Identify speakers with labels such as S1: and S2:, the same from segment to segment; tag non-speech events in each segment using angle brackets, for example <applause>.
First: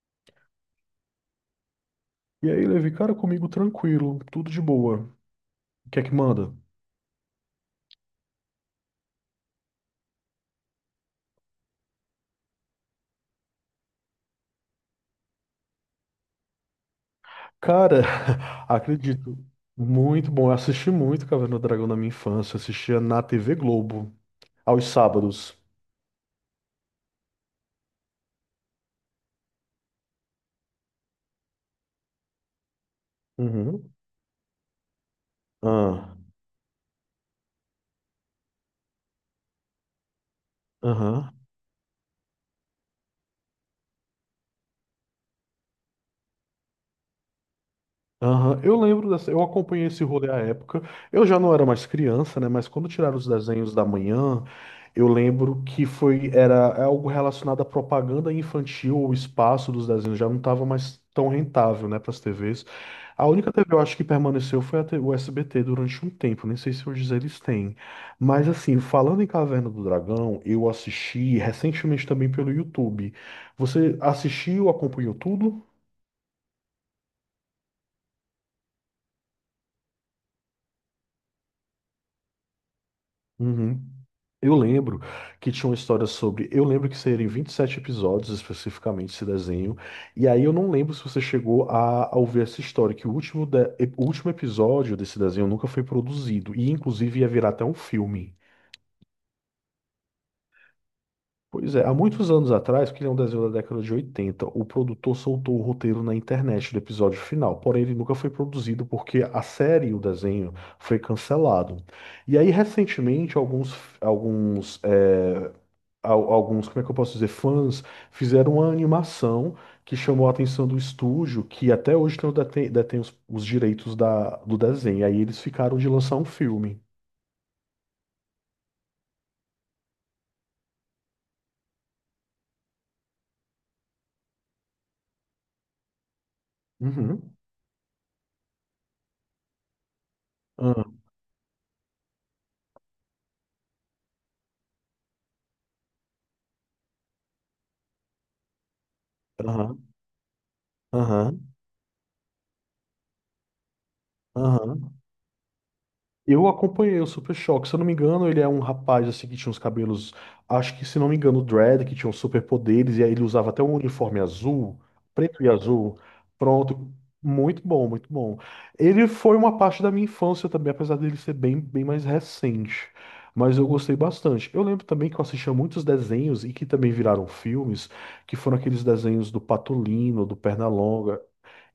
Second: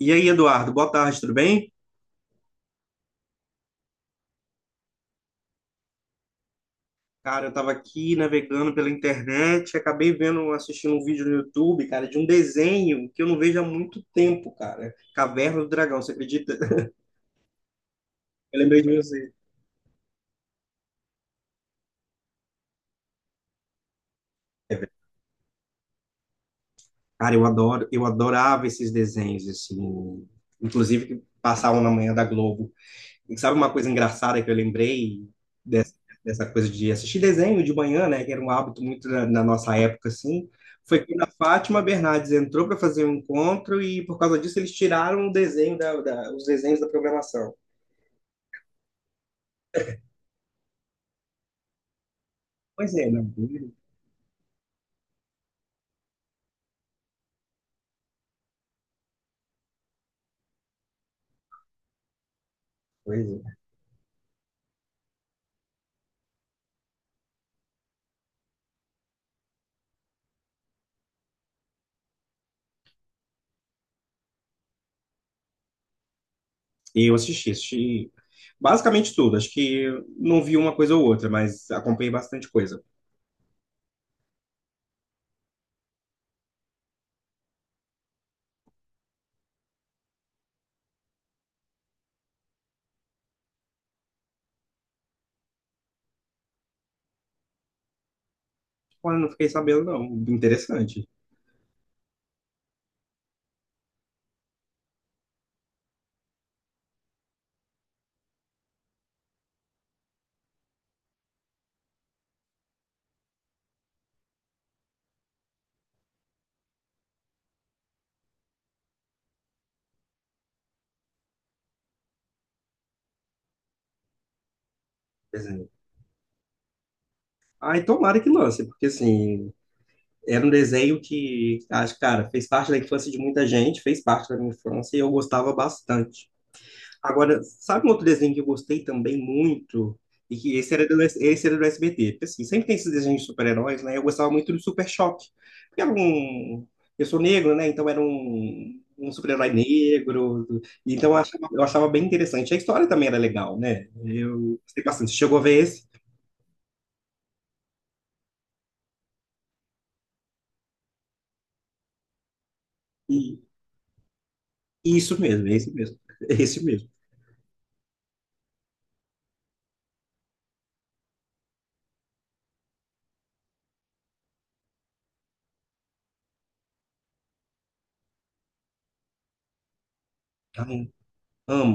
S1: E aí, Eduardo, boa tarde, tudo bem?
S2: E aí, Levi, cara, comigo tranquilo, tudo de boa. O que é que manda?
S1: Cara, eu tava aqui navegando pela internet, acabei vendo, assistindo um vídeo no YouTube, cara, de um desenho que eu não vejo há muito tempo, cara. Caverna do Dragão, você acredita? <laughs>
S2: Cara,
S1: Eu
S2: <laughs>
S1: lembrei de você.
S2: acredito. Muito bom. Eu assisti muito Caverna do Dragão na minha infância. Eu assistia na TV Globo,
S1: É
S2: aos
S1: verdade.
S2: sábados.
S1: Cara, eu adorava esses desenhos, assim, inclusive que passavam na manhã da Globo. E sabe uma coisa
S2: Uhum.
S1: engraçada que eu lembrei dessa,
S2: Ah,
S1: dessa coisa de assistir desenho de manhã, né? Que era um hábito muito na nossa época, assim. Foi quando a
S2: aham.
S1: Fátima Bernardes entrou para fazer um encontro e, por causa disso, eles tiraram o desenho da, da- os desenhos da programação.
S2: Aham, eu lembro dessa, eu acompanhei esse rolê à época. Eu já não era mais criança, né? Mas quando
S1: Pois é,
S2: tiraram os
S1: não.
S2: desenhos da manhã, eu lembro que foi era é algo relacionado à propaganda infantil, o espaço dos desenhos já não estava mais tão rentável, né, para as TVs.
S1: Pois
S2: A única
S1: é.
S2: TV eu acho que permaneceu foi a o SBT durante um tempo, nem sei se hoje eles têm. Mas assim, falando em Caverna do Dragão, eu assisti recentemente também pelo YouTube. Você assistiu, acompanhou tudo?
S1: E eu assisti basicamente tudo. Acho que não vi uma coisa ou outra, mas acompanhei bastante coisa.
S2: Uhum. Eu lembro que tinha uma história sobre. Eu lembro que seriam 27 episódios especificamente esse desenho. E aí eu não lembro se você chegou a ouvir essa história, que o último episódio desse desenho nunca foi produzido. E inclusive ia virar até um filme.
S1: Olha, não fiquei sabendo, não. Interessante.
S2: Pois é, há muitos anos atrás, porque ele é um desenho da década de 80, o produtor soltou o roteiro na internet do episódio final. Porém, ele nunca foi produzido porque a série, o desenho, foi cancelado. E aí, recentemente, alguns eh, alguns, como é que eu posso dizer, fãs, fizeram uma animação que chamou a atenção do estúdio, que até hoje não detém os direitos do desenho. Aí eles
S1: Desenho.
S2: ficaram de lançar um filme.
S1: Ai, tomara que lance, porque assim, era um desenho que, acho, cara, fez parte da infância de muita gente, fez parte da minha infância e eu gostava bastante.
S2: Uhum.
S1: Agora, sabe um outro desenho que eu gostei também muito? E que esse era
S2: Aham,
S1: do, esse era do SBT. Porque, assim, sempre tem esses desenhos de super-heróis, né? Eu gostava muito do Super Choque. Porque era um. Eu sou negro, né? Então era um super-herói
S2: aham,
S1: negro. Então eu
S2: aham,
S1: achava, eu achava bem interessante. A história também era legal, né? Eu gostei
S2: aham.
S1: bastante. Você chegou a ver esse?
S2: Eu acompanhei o Super Choque, se eu não me engano, ele é um rapaz assim que tinha uns cabelos, acho que se não me engano, dread, que tinha uns superpoderes, e aí ele
S1: E,
S2: usava até um uniforme azul,
S1: isso
S2: preto
S1: mesmo,
S2: e
S1: é esse mesmo.
S2: azul.
S1: <laughs> É esse mesmo.
S2: Pronto, muito bom, muito bom. Ele foi uma parte da minha infância também, apesar dele ser bem mais recente, mas eu gostei bastante. Eu lembro também que eu assistia muitos desenhos e que também viraram filmes, que foram aqueles desenhos do Patolino, do
S1: Ai,
S2: Pernalonga.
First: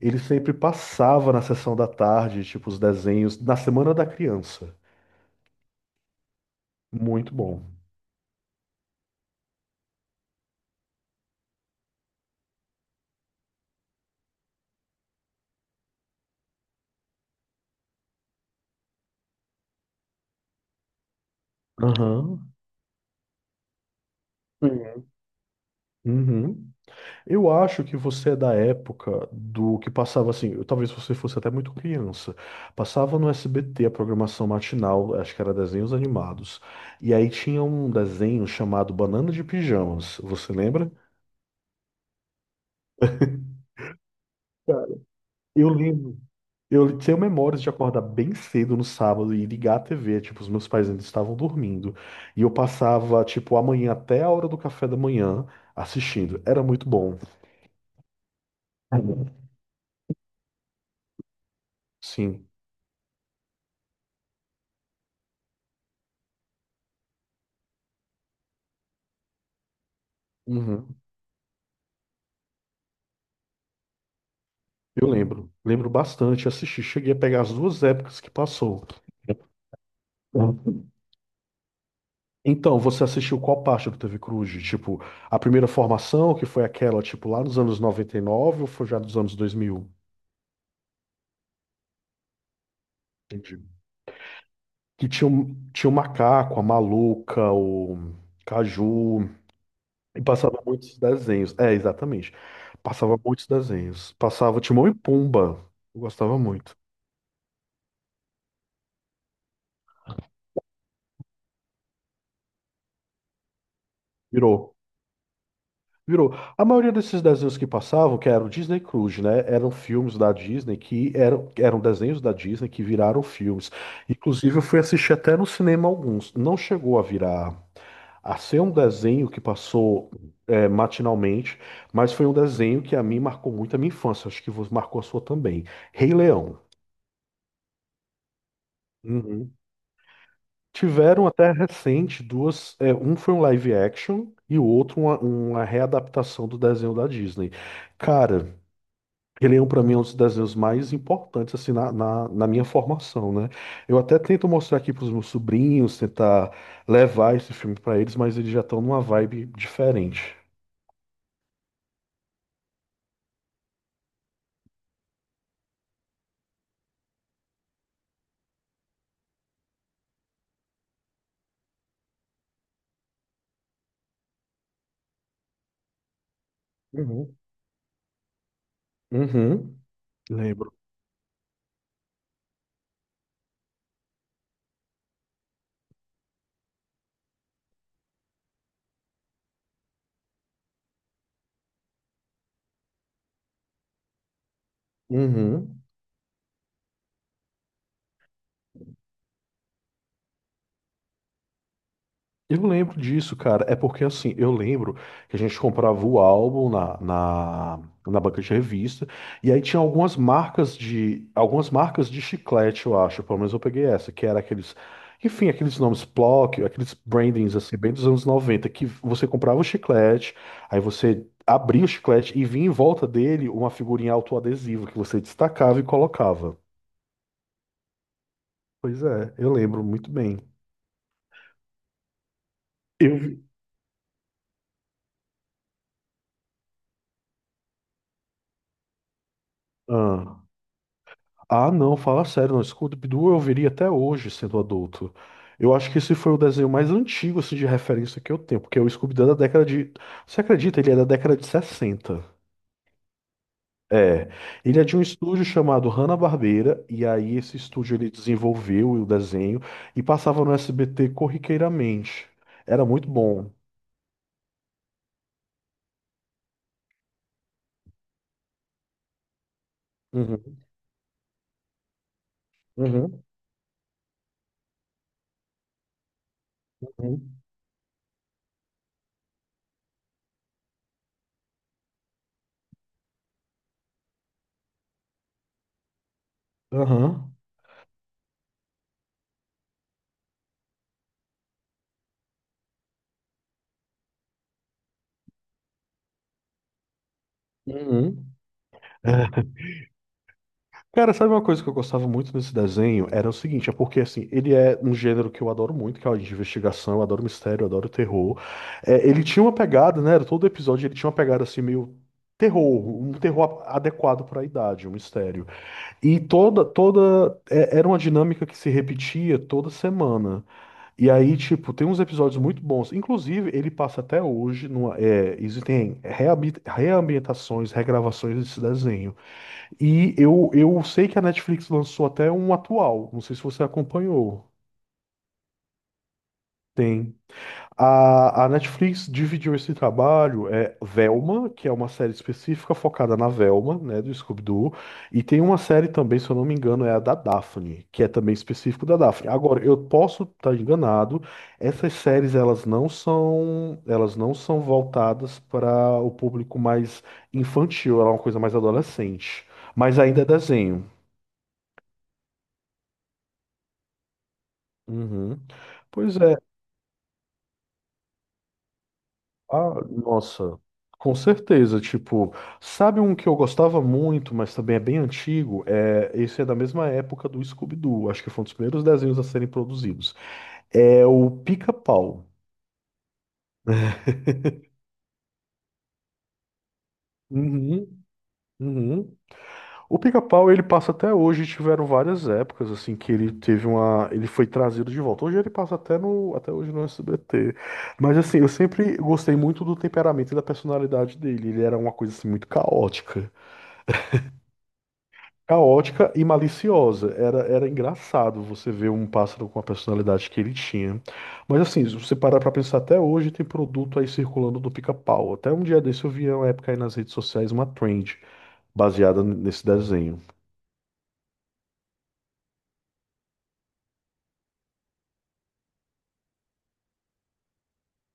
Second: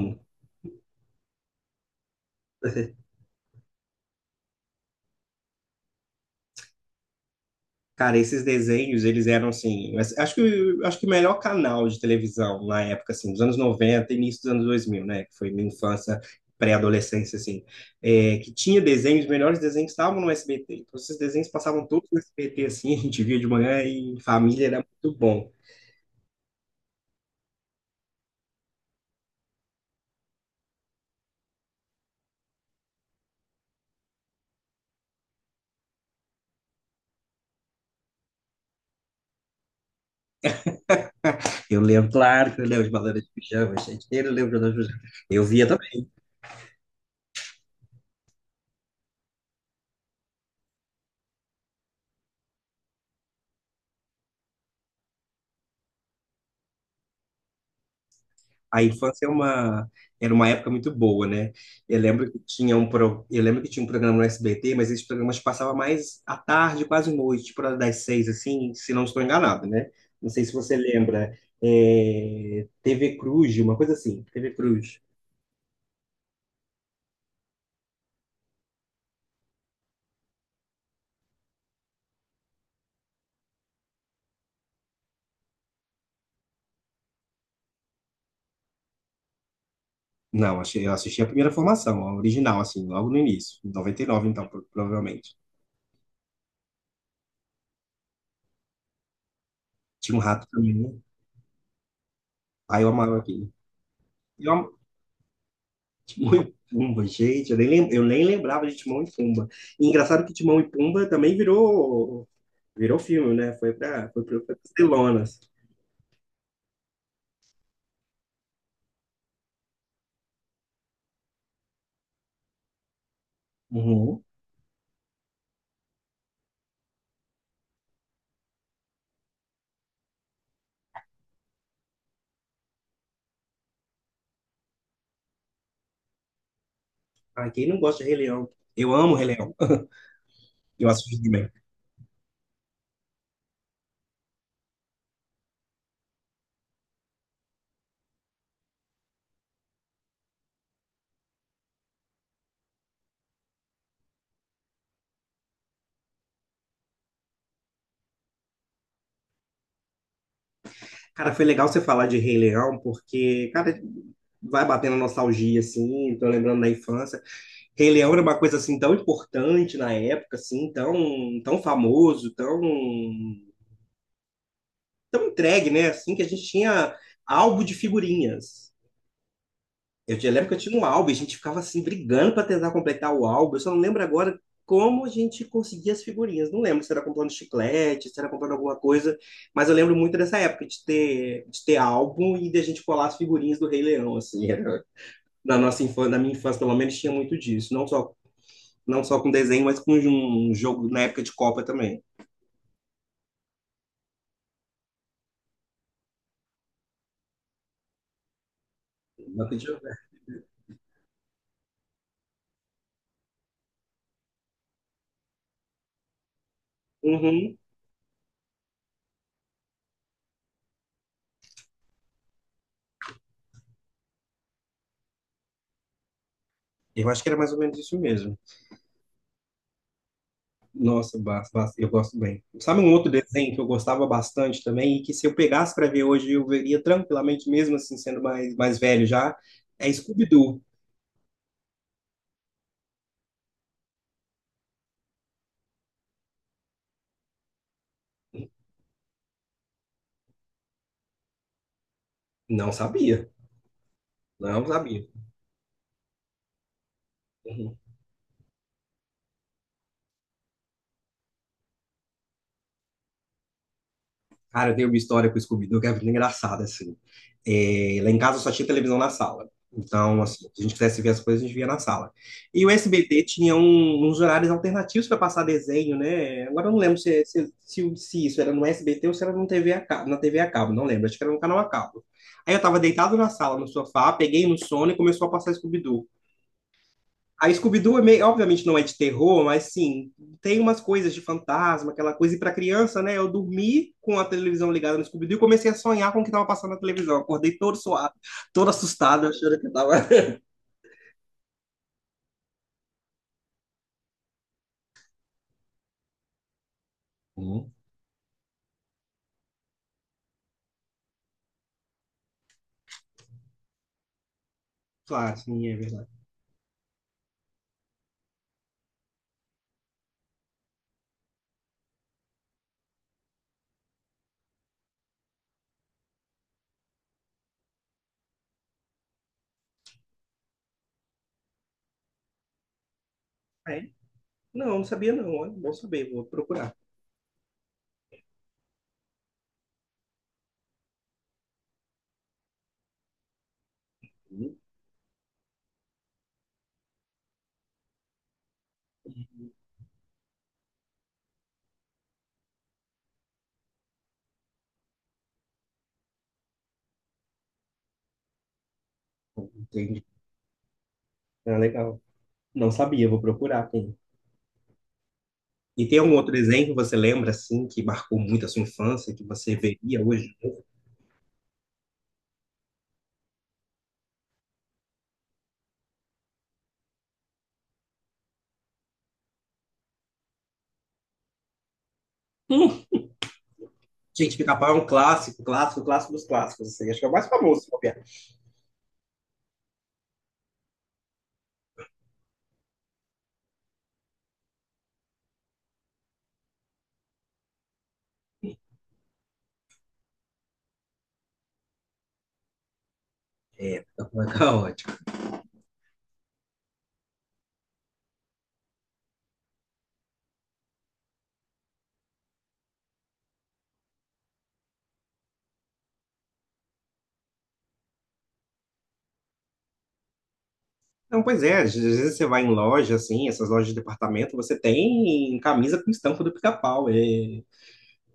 S2: Ele sempre passava na sessão da tarde, tipo, os desenhos, na Semana da Criança. Muito bom.
S1: Cara, esses desenhos, eles eram assim, mas acho que o melhor canal de televisão na época, assim, dos anos 90, início dos anos 2000, né, que foi minha infância, pré-adolescência, assim, que tinha desenhos, os melhores desenhos estavam no SBT. Então, esses desenhos passavam todos no
S2: Aham.
S1: SBT, assim, <laughs> a gente via de manhã e em família era
S2: Uhum.
S1: muito bom.
S2: Uhum. Eu acho que você é da época do que passava assim, talvez você fosse até muito criança. Passava no SBT a programação matinal, acho que era desenhos animados. E aí tinha um desenho chamado Banana de Pijamas, você lembra?
S1: Eu lembro, claro que eu lembro de Banana de Pijama, gente, eu lembro de Banana de
S2: Cara,
S1: Pijama. Eu via
S2: eu
S1: também.
S2: lembro. Eu tenho memórias de acordar bem cedo no sábado e ligar a TV, tipo, os meus pais ainda estavam dormindo. E eu passava, tipo, a manhã até a hora do café da manhã assistindo. Era muito bom.
S1: A infância era uma época muito boa, né? Eu lembro que
S2: Sim.
S1: tinha um programa no SBT, mas esses programas passavam mais à tarde, quase noite, por hora das 6, assim, se não estou enganado, né? Não sei se você
S2: Uhum.
S1: lembra. É, TV Cruz, uma coisa assim, TV Cruz.
S2: Eu lembro. Lembro bastante, assisti. Cheguei a pegar as duas épocas que passou. Então, você assistiu qual parte do TV Cruz? Tipo, a primeira formação, que foi aquela, tipo, lá nos anos 99 ou foi já dos anos 2000?
S1: Não, eu assisti a primeira formação, a original, assim, logo no início,
S2: Entendi.
S1: em 99, então,
S2: Que tinha,
S1: provavelmente.
S2: tinha o Macaco, a Maluca, o Caju,
S1: Tinha um
S2: e
S1: rato
S2: passava
S1: também, né?
S2: muitos desenhos. É, exatamente.
S1: Aí eu
S2: Passava
S1: amava
S2: muitos
S1: aquilo.
S2: desenhos. Passava Timão e Pumba. Eu gostava
S1: Timão e
S2: muito.
S1: Pumba, gente, eu nem lembrava de Timão e Pumba. E engraçado que Timão e Pumba também virou filme, né? Foi para as
S2: Virou.
S1: telonas.
S2: Virou. A maioria desses desenhos que passavam, que era o Disney Cruise, né? Eram filmes da Disney que eram desenhos da Disney que viraram filmes.
S1: Uhum.
S2: Inclusive, eu fui assistir até no cinema alguns. Não chegou a virar a ser um desenho que passou é, matinalmente, mas foi um desenho que a mim marcou muito a minha infância. Acho que marcou a sua também. Rei Leão.
S1: Ah, quem não gosta de Rei Leão? Eu amo Rei Leão.
S2: Uhum.
S1: Eu assisti
S2: Tiveram
S1: também.
S2: até recente duas. É, um foi um live action e o outro uma readaptação do desenho da Disney. Cara, Rei Leão pra mim é um dos desenhos mais importantes assim na minha formação, né? Eu até tento mostrar aqui pros meus sobrinhos, tentar levar esse filme pra eles, mas eles já estão numa vibe diferente.
S1: Cara, foi legal você falar de Rei Leão, porque, cara, vai batendo nostalgia, assim, tô lembrando da infância. Rei Leão era uma coisa, assim, tão importante na época, assim, tão, tão famoso, tão, tão entregue, né? Assim, que a gente tinha
S2: Uhum.
S1: álbum de figurinhas.
S2: Uhum.
S1: Eu lembro que eu
S2: Lembro.
S1: tinha um álbum, e a gente ficava assim brigando para tentar completar o álbum. Eu só não lembro agora como a gente conseguia as figurinhas. Não lembro se era comprando chiclete, se era comprando alguma coisa, mas eu lembro muito dessa época de ter, álbum e de a gente colar as figurinhas do Rei Leão, assim. <laughs> Na
S2: Uhum.
S1: nossa infância, na minha infância, pelo menos, tinha muito disso. Não só com desenho, mas com um jogo na época de Copa também.
S2: Eu lembro disso, cara. É porque assim, eu lembro que a gente comprava o álbum na banca de revista,
S1: Na
S2: e
S1: época
S2: aí tinha
S1: de-
S2: algumas marcas de chiclete, eu acho. Pelo menos eu peguei essa, que era aqueles, enfim, aqueles nomes Plock, aqueles
S1: Uhum.
S2: brandings assim, bem dos anos 90 que você comprava o chiclete, aí você abria o chiclete e vinha em volta dele uma figurinha autoadesiva que você destacava e colocava.
S1: Eu acho que era mais ou menos isso mesmo.
S2: Pois é, eu lembro muito bem.
S1: Nossa, eu gosto bem. Sabe um outro
S2: Eu
S1: desenho que eu gostava bastante também e que se eu pegasse para ver hoje eu veria tranquilamente, mesmo assim sendo mais, mais velho já? É
S2: Ah,
S1: Scooby-Doo.
S2: não, fala sério, não. Scooby-Doo eu veria até hoje sendo adulto. Eu acho que esse foi o desenho mais antigo assim, de referência que eu tenho, porque o Scooby-Doo é da década de. Você acredita? Ele é da década de sessenta.
S1: Não sabia,
S2: É.
S1: não
S2: Ele é de um
S1: sabia.
S2: estúdio chamado Hanna-Barbera, e aí esse estúdio ele desenvolveu o desenho e passava no SBT corriqueiramente. Era muito bom.
S1: Cara, eu tenho uma história com o Scooby-Doo que é muito engraçada, assim. É, lá em casa só tinha televisão na sala. Então, assim,
S2: Uhum,
S1: se a gente quisesse ver as coisas, a gente via na sala. E o
S2: uhum,
S1: SBT tinha uns horários alternativos para passar desenho, né? Agora eu não lembro se,
S2: uhum,
S1: se, se, se isso era no SBT ou se era no TV a cabo, na TV a cabo, não lembro. Acho que era no canal a cabo. Aí eu tava deitado na sala, no sofá, peguei no sono e começou a passar Scooby-Doo.
S2: aham,
S1: A Scooby-Doo, obviamente, não é de terror, mas sim, tem umas coisas de fantasma, aquela coisa. E para criança, né? Eu dormi com a televisão ligada no Scooby-Doo e comecei a sonhar com o que estava passando na televisão. Acordei todo suado,
S2: uhum.
S1: todo assustado, achando que estava.
S2: Cara, sabe uma coisa que eu gostava muito nesse desenho? Era o seguinte, é porque assim, ele é um gênero que eu adoro muito, que é o de investigação, eu adoro mistério, eu
S1: Hum.
S2: adoro terror. É, ele tinha uma pegada, né? era Todo episódio ele tinha uma pegada assim meio terror, um terror adequado para a idade, um
S1: Claro,
S2: mistério.
S1: sim, é verdade.
S2: E toda era uma dinâmica que se repetia toda semana. E aí, tipo, tem uns episódios muito bons. Inclusive, ele passa até hoje numa, é, existem reambientações, regravações desse desenho. E eu sei que a Netflix lançou até um atual, não sei se você
S1: É?
S2: acompanhou.
S1: Não, não sabia, não. Olha, bom saber, vou procurar.
S2: Tem. A Netflix dividiu esse trabalho, é Velma, que é uma série específica focada na Velma, né, do
S1: Hum.
S2: Scooby-Doo, e tem uma série também, se eu não me engano, é a da Daphne, que é também específico da Daphne. Agora, eu posso estar enganado, essas séries elas não são voltadas para o público mais infantil, ela é uma coisa mais adolescente, mas
S1: Entendi.
S2: ainda é desenho.
S1: Ah, legal. Não sabia, vou procurar. Tem.
S2: Uhum.
S1: E tem algum
S2: Pois
S1: outro
S2: é,
S1: desenho que você lembra, assim, que marcou muito a sua infância, que você
S2: ah,
S1: veria hoje?
S2: nossa, com certeza. Tipo, sabe um que eu gostava muito, mas também é bem antigo? É, esse é da mesma época do Scooby-Doo, acho que foi um dos primeiros desenhos a serem produzidos. É o Pica-Pau.
S1: <laughs> Gente, Pica-Pau é um clássico, clássico, clássico dos clássicos, assim. Acho que é o mais famoso, se bobear.
S2: Uhum, uhum. O Pica-Pau, ele passa até hoje, tiveram várias épocas, assim, que ele teve uma... Ele foi trazido de volta. Hoje ele passa até no... Até hoje no SBT. Mas, assim, eu sempre gostei muito do temperamento e da personalidade dele. Ele era uma coisa, assim, muito caótica.
S1: É, Pica-Pau é caótico.
S2: Caótica e maliciosa. Era, era engraçado você ver um pássaro com a personalidade que ele tinha. Mas assim, se você parar pra pensar, até hoje tem produto aí circulando do pica-pau. Até um dia desse eu vi uma época aí nas redes sociais uma trend baseada nesse desenho.
S1: Não, pois é, às vezes você vai em loja, assim, essas lojas de departamento, você tem camisa com estampa do Pica-Pau. É,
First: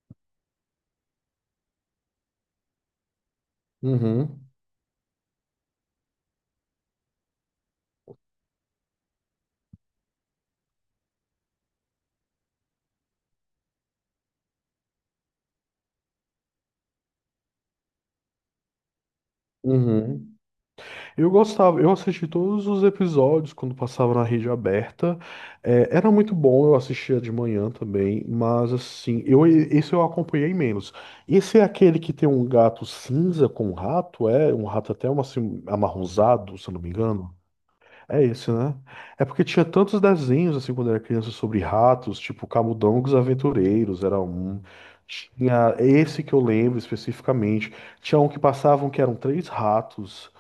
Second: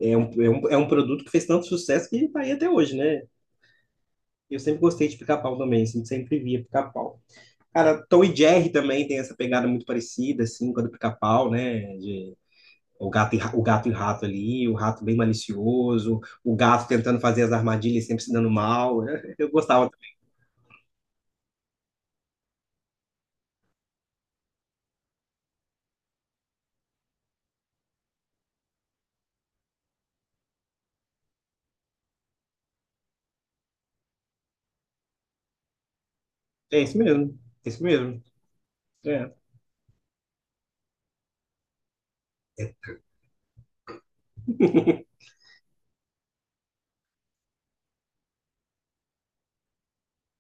S1: é, um, é, um, é um produto que fez tanto sucesso que tá aí até hoje, né?
S2: Uhum,
S1: Eu sempre gostei de Pica-Pau também, assim, sempre via Pica-Pau. Cara, Tom e Jerry também tem essa pegada muito parecida, assim, com a do Pica-Pau, né? De O gato e, ra- o gato e o rato ali, o rato bem malicioso, o gato tentando fazer as armadilhas e sempre se dando mal. <laughs> Eu gostava.
S2: uhum. Eu gostava, eu assisti todos os episódios quando passava na rede aberta. É, era muito bom, eu assistia de manhã também, mas assim, esse eu acompanhei menos. Esse é aquele que tem um gato cinza com um rato, é? Um rato até um, assim, amarronzado, se eu
S1: É
S2: não me
S1: isso
S2: engano.
S1: mesmo, é isso mesmo.
S2: É esse, né? É
S1: É,
S2: porque tinha tantos desenhos, assim, quando eu era criança, sobre ratos, tipo
S1: é,
S2: Camundongos Aventureiros, era um. Tinha esse que eu lembro especificamente. Tinha um que passavam que eram três ratos.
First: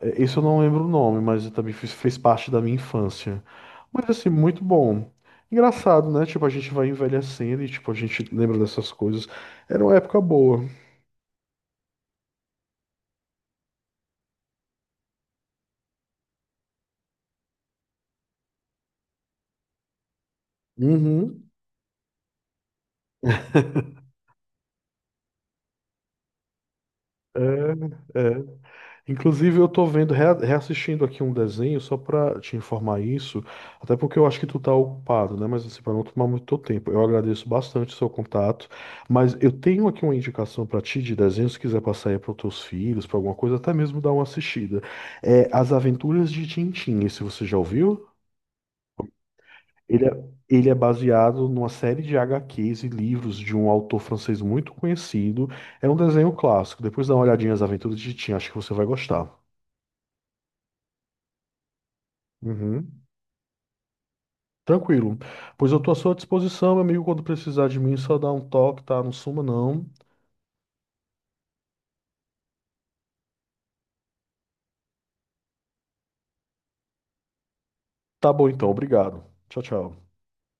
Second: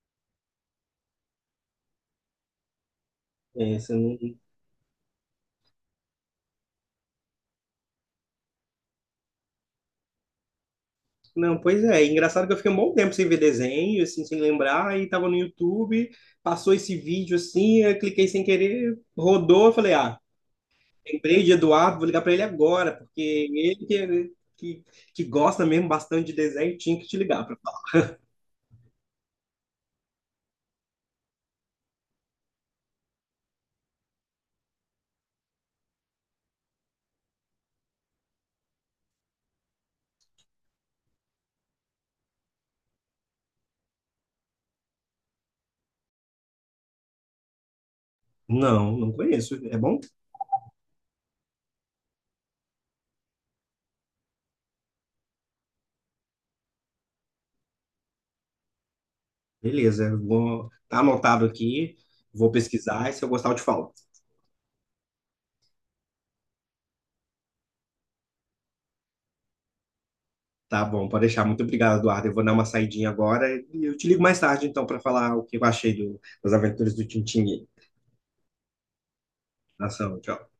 S2: É, isso eu não lembro o nome, mas também fez parte da minha infância.
S1: é, isso
S2: Mas
S1: não,
S2: assim, muito bom. Engraçado, né? Tipo, a gente vai envelhecendo e tipo, a gente lembra dessas coisas. Era uma época boa.
S1: não, pois é. Engraçado que eu fiquei um bom tempo sem ver desenho, assim, sem lembrar, e tava no YouTube, passou esse vídeo assim, eu cliquei sem querer, rodou, eu falei, ah, lembrei
S2: Uhum.
S1: de Eduardo, vou ligar pra ele agora, porque ele que, gosta mesmo bastante de desenho, tinha que te ligar pra falar.
S2: É, é. Inclusive, eu tô vendo, reassistindo aqui um desenho só pra te informar isso, até porque eu acho que tu tá ocupado, né? Mas assim, para não tomar muito teu tempo, eu agradeço bastante o seu contato, mas eu tenho aqui uma indicação pra ti de desenho, se quiser passar aí para teus filhos, pra alguma coisa, até mesmo dar uma assistida. É As Aventuras de Tintim, esse você já ouviu?
S1: Não, não conheço. É bom?
S2: Ele é, Ele é baseado numa série de HQs e livros de um autor francês muito conhecido. É um desenho clássico. Depois dá uma olhadinha nas Aventuras de Tintim, acho que você vai gostar.
S1: Beleza, vou, tá anotado aqui, vou
S2: Uhum.
S1: pesquisar e se eu gostar eu te falo.
S2: Tranquilo. Pois eu tô à sua disposição, meu amigo. Quando precisar de mim, é só dá um toque, tá? Não suma, não.
S1: Tá bom, pode deixar. Muito obrigado, Eduardo. Eu vou dar uma saidinha agora e eu te ligo mais tarde então para falar o que eu achei das aventuras do Tintin.
S2: Tá bom então, obrigado. Tchau, tchau.
S1: Ação, tchau.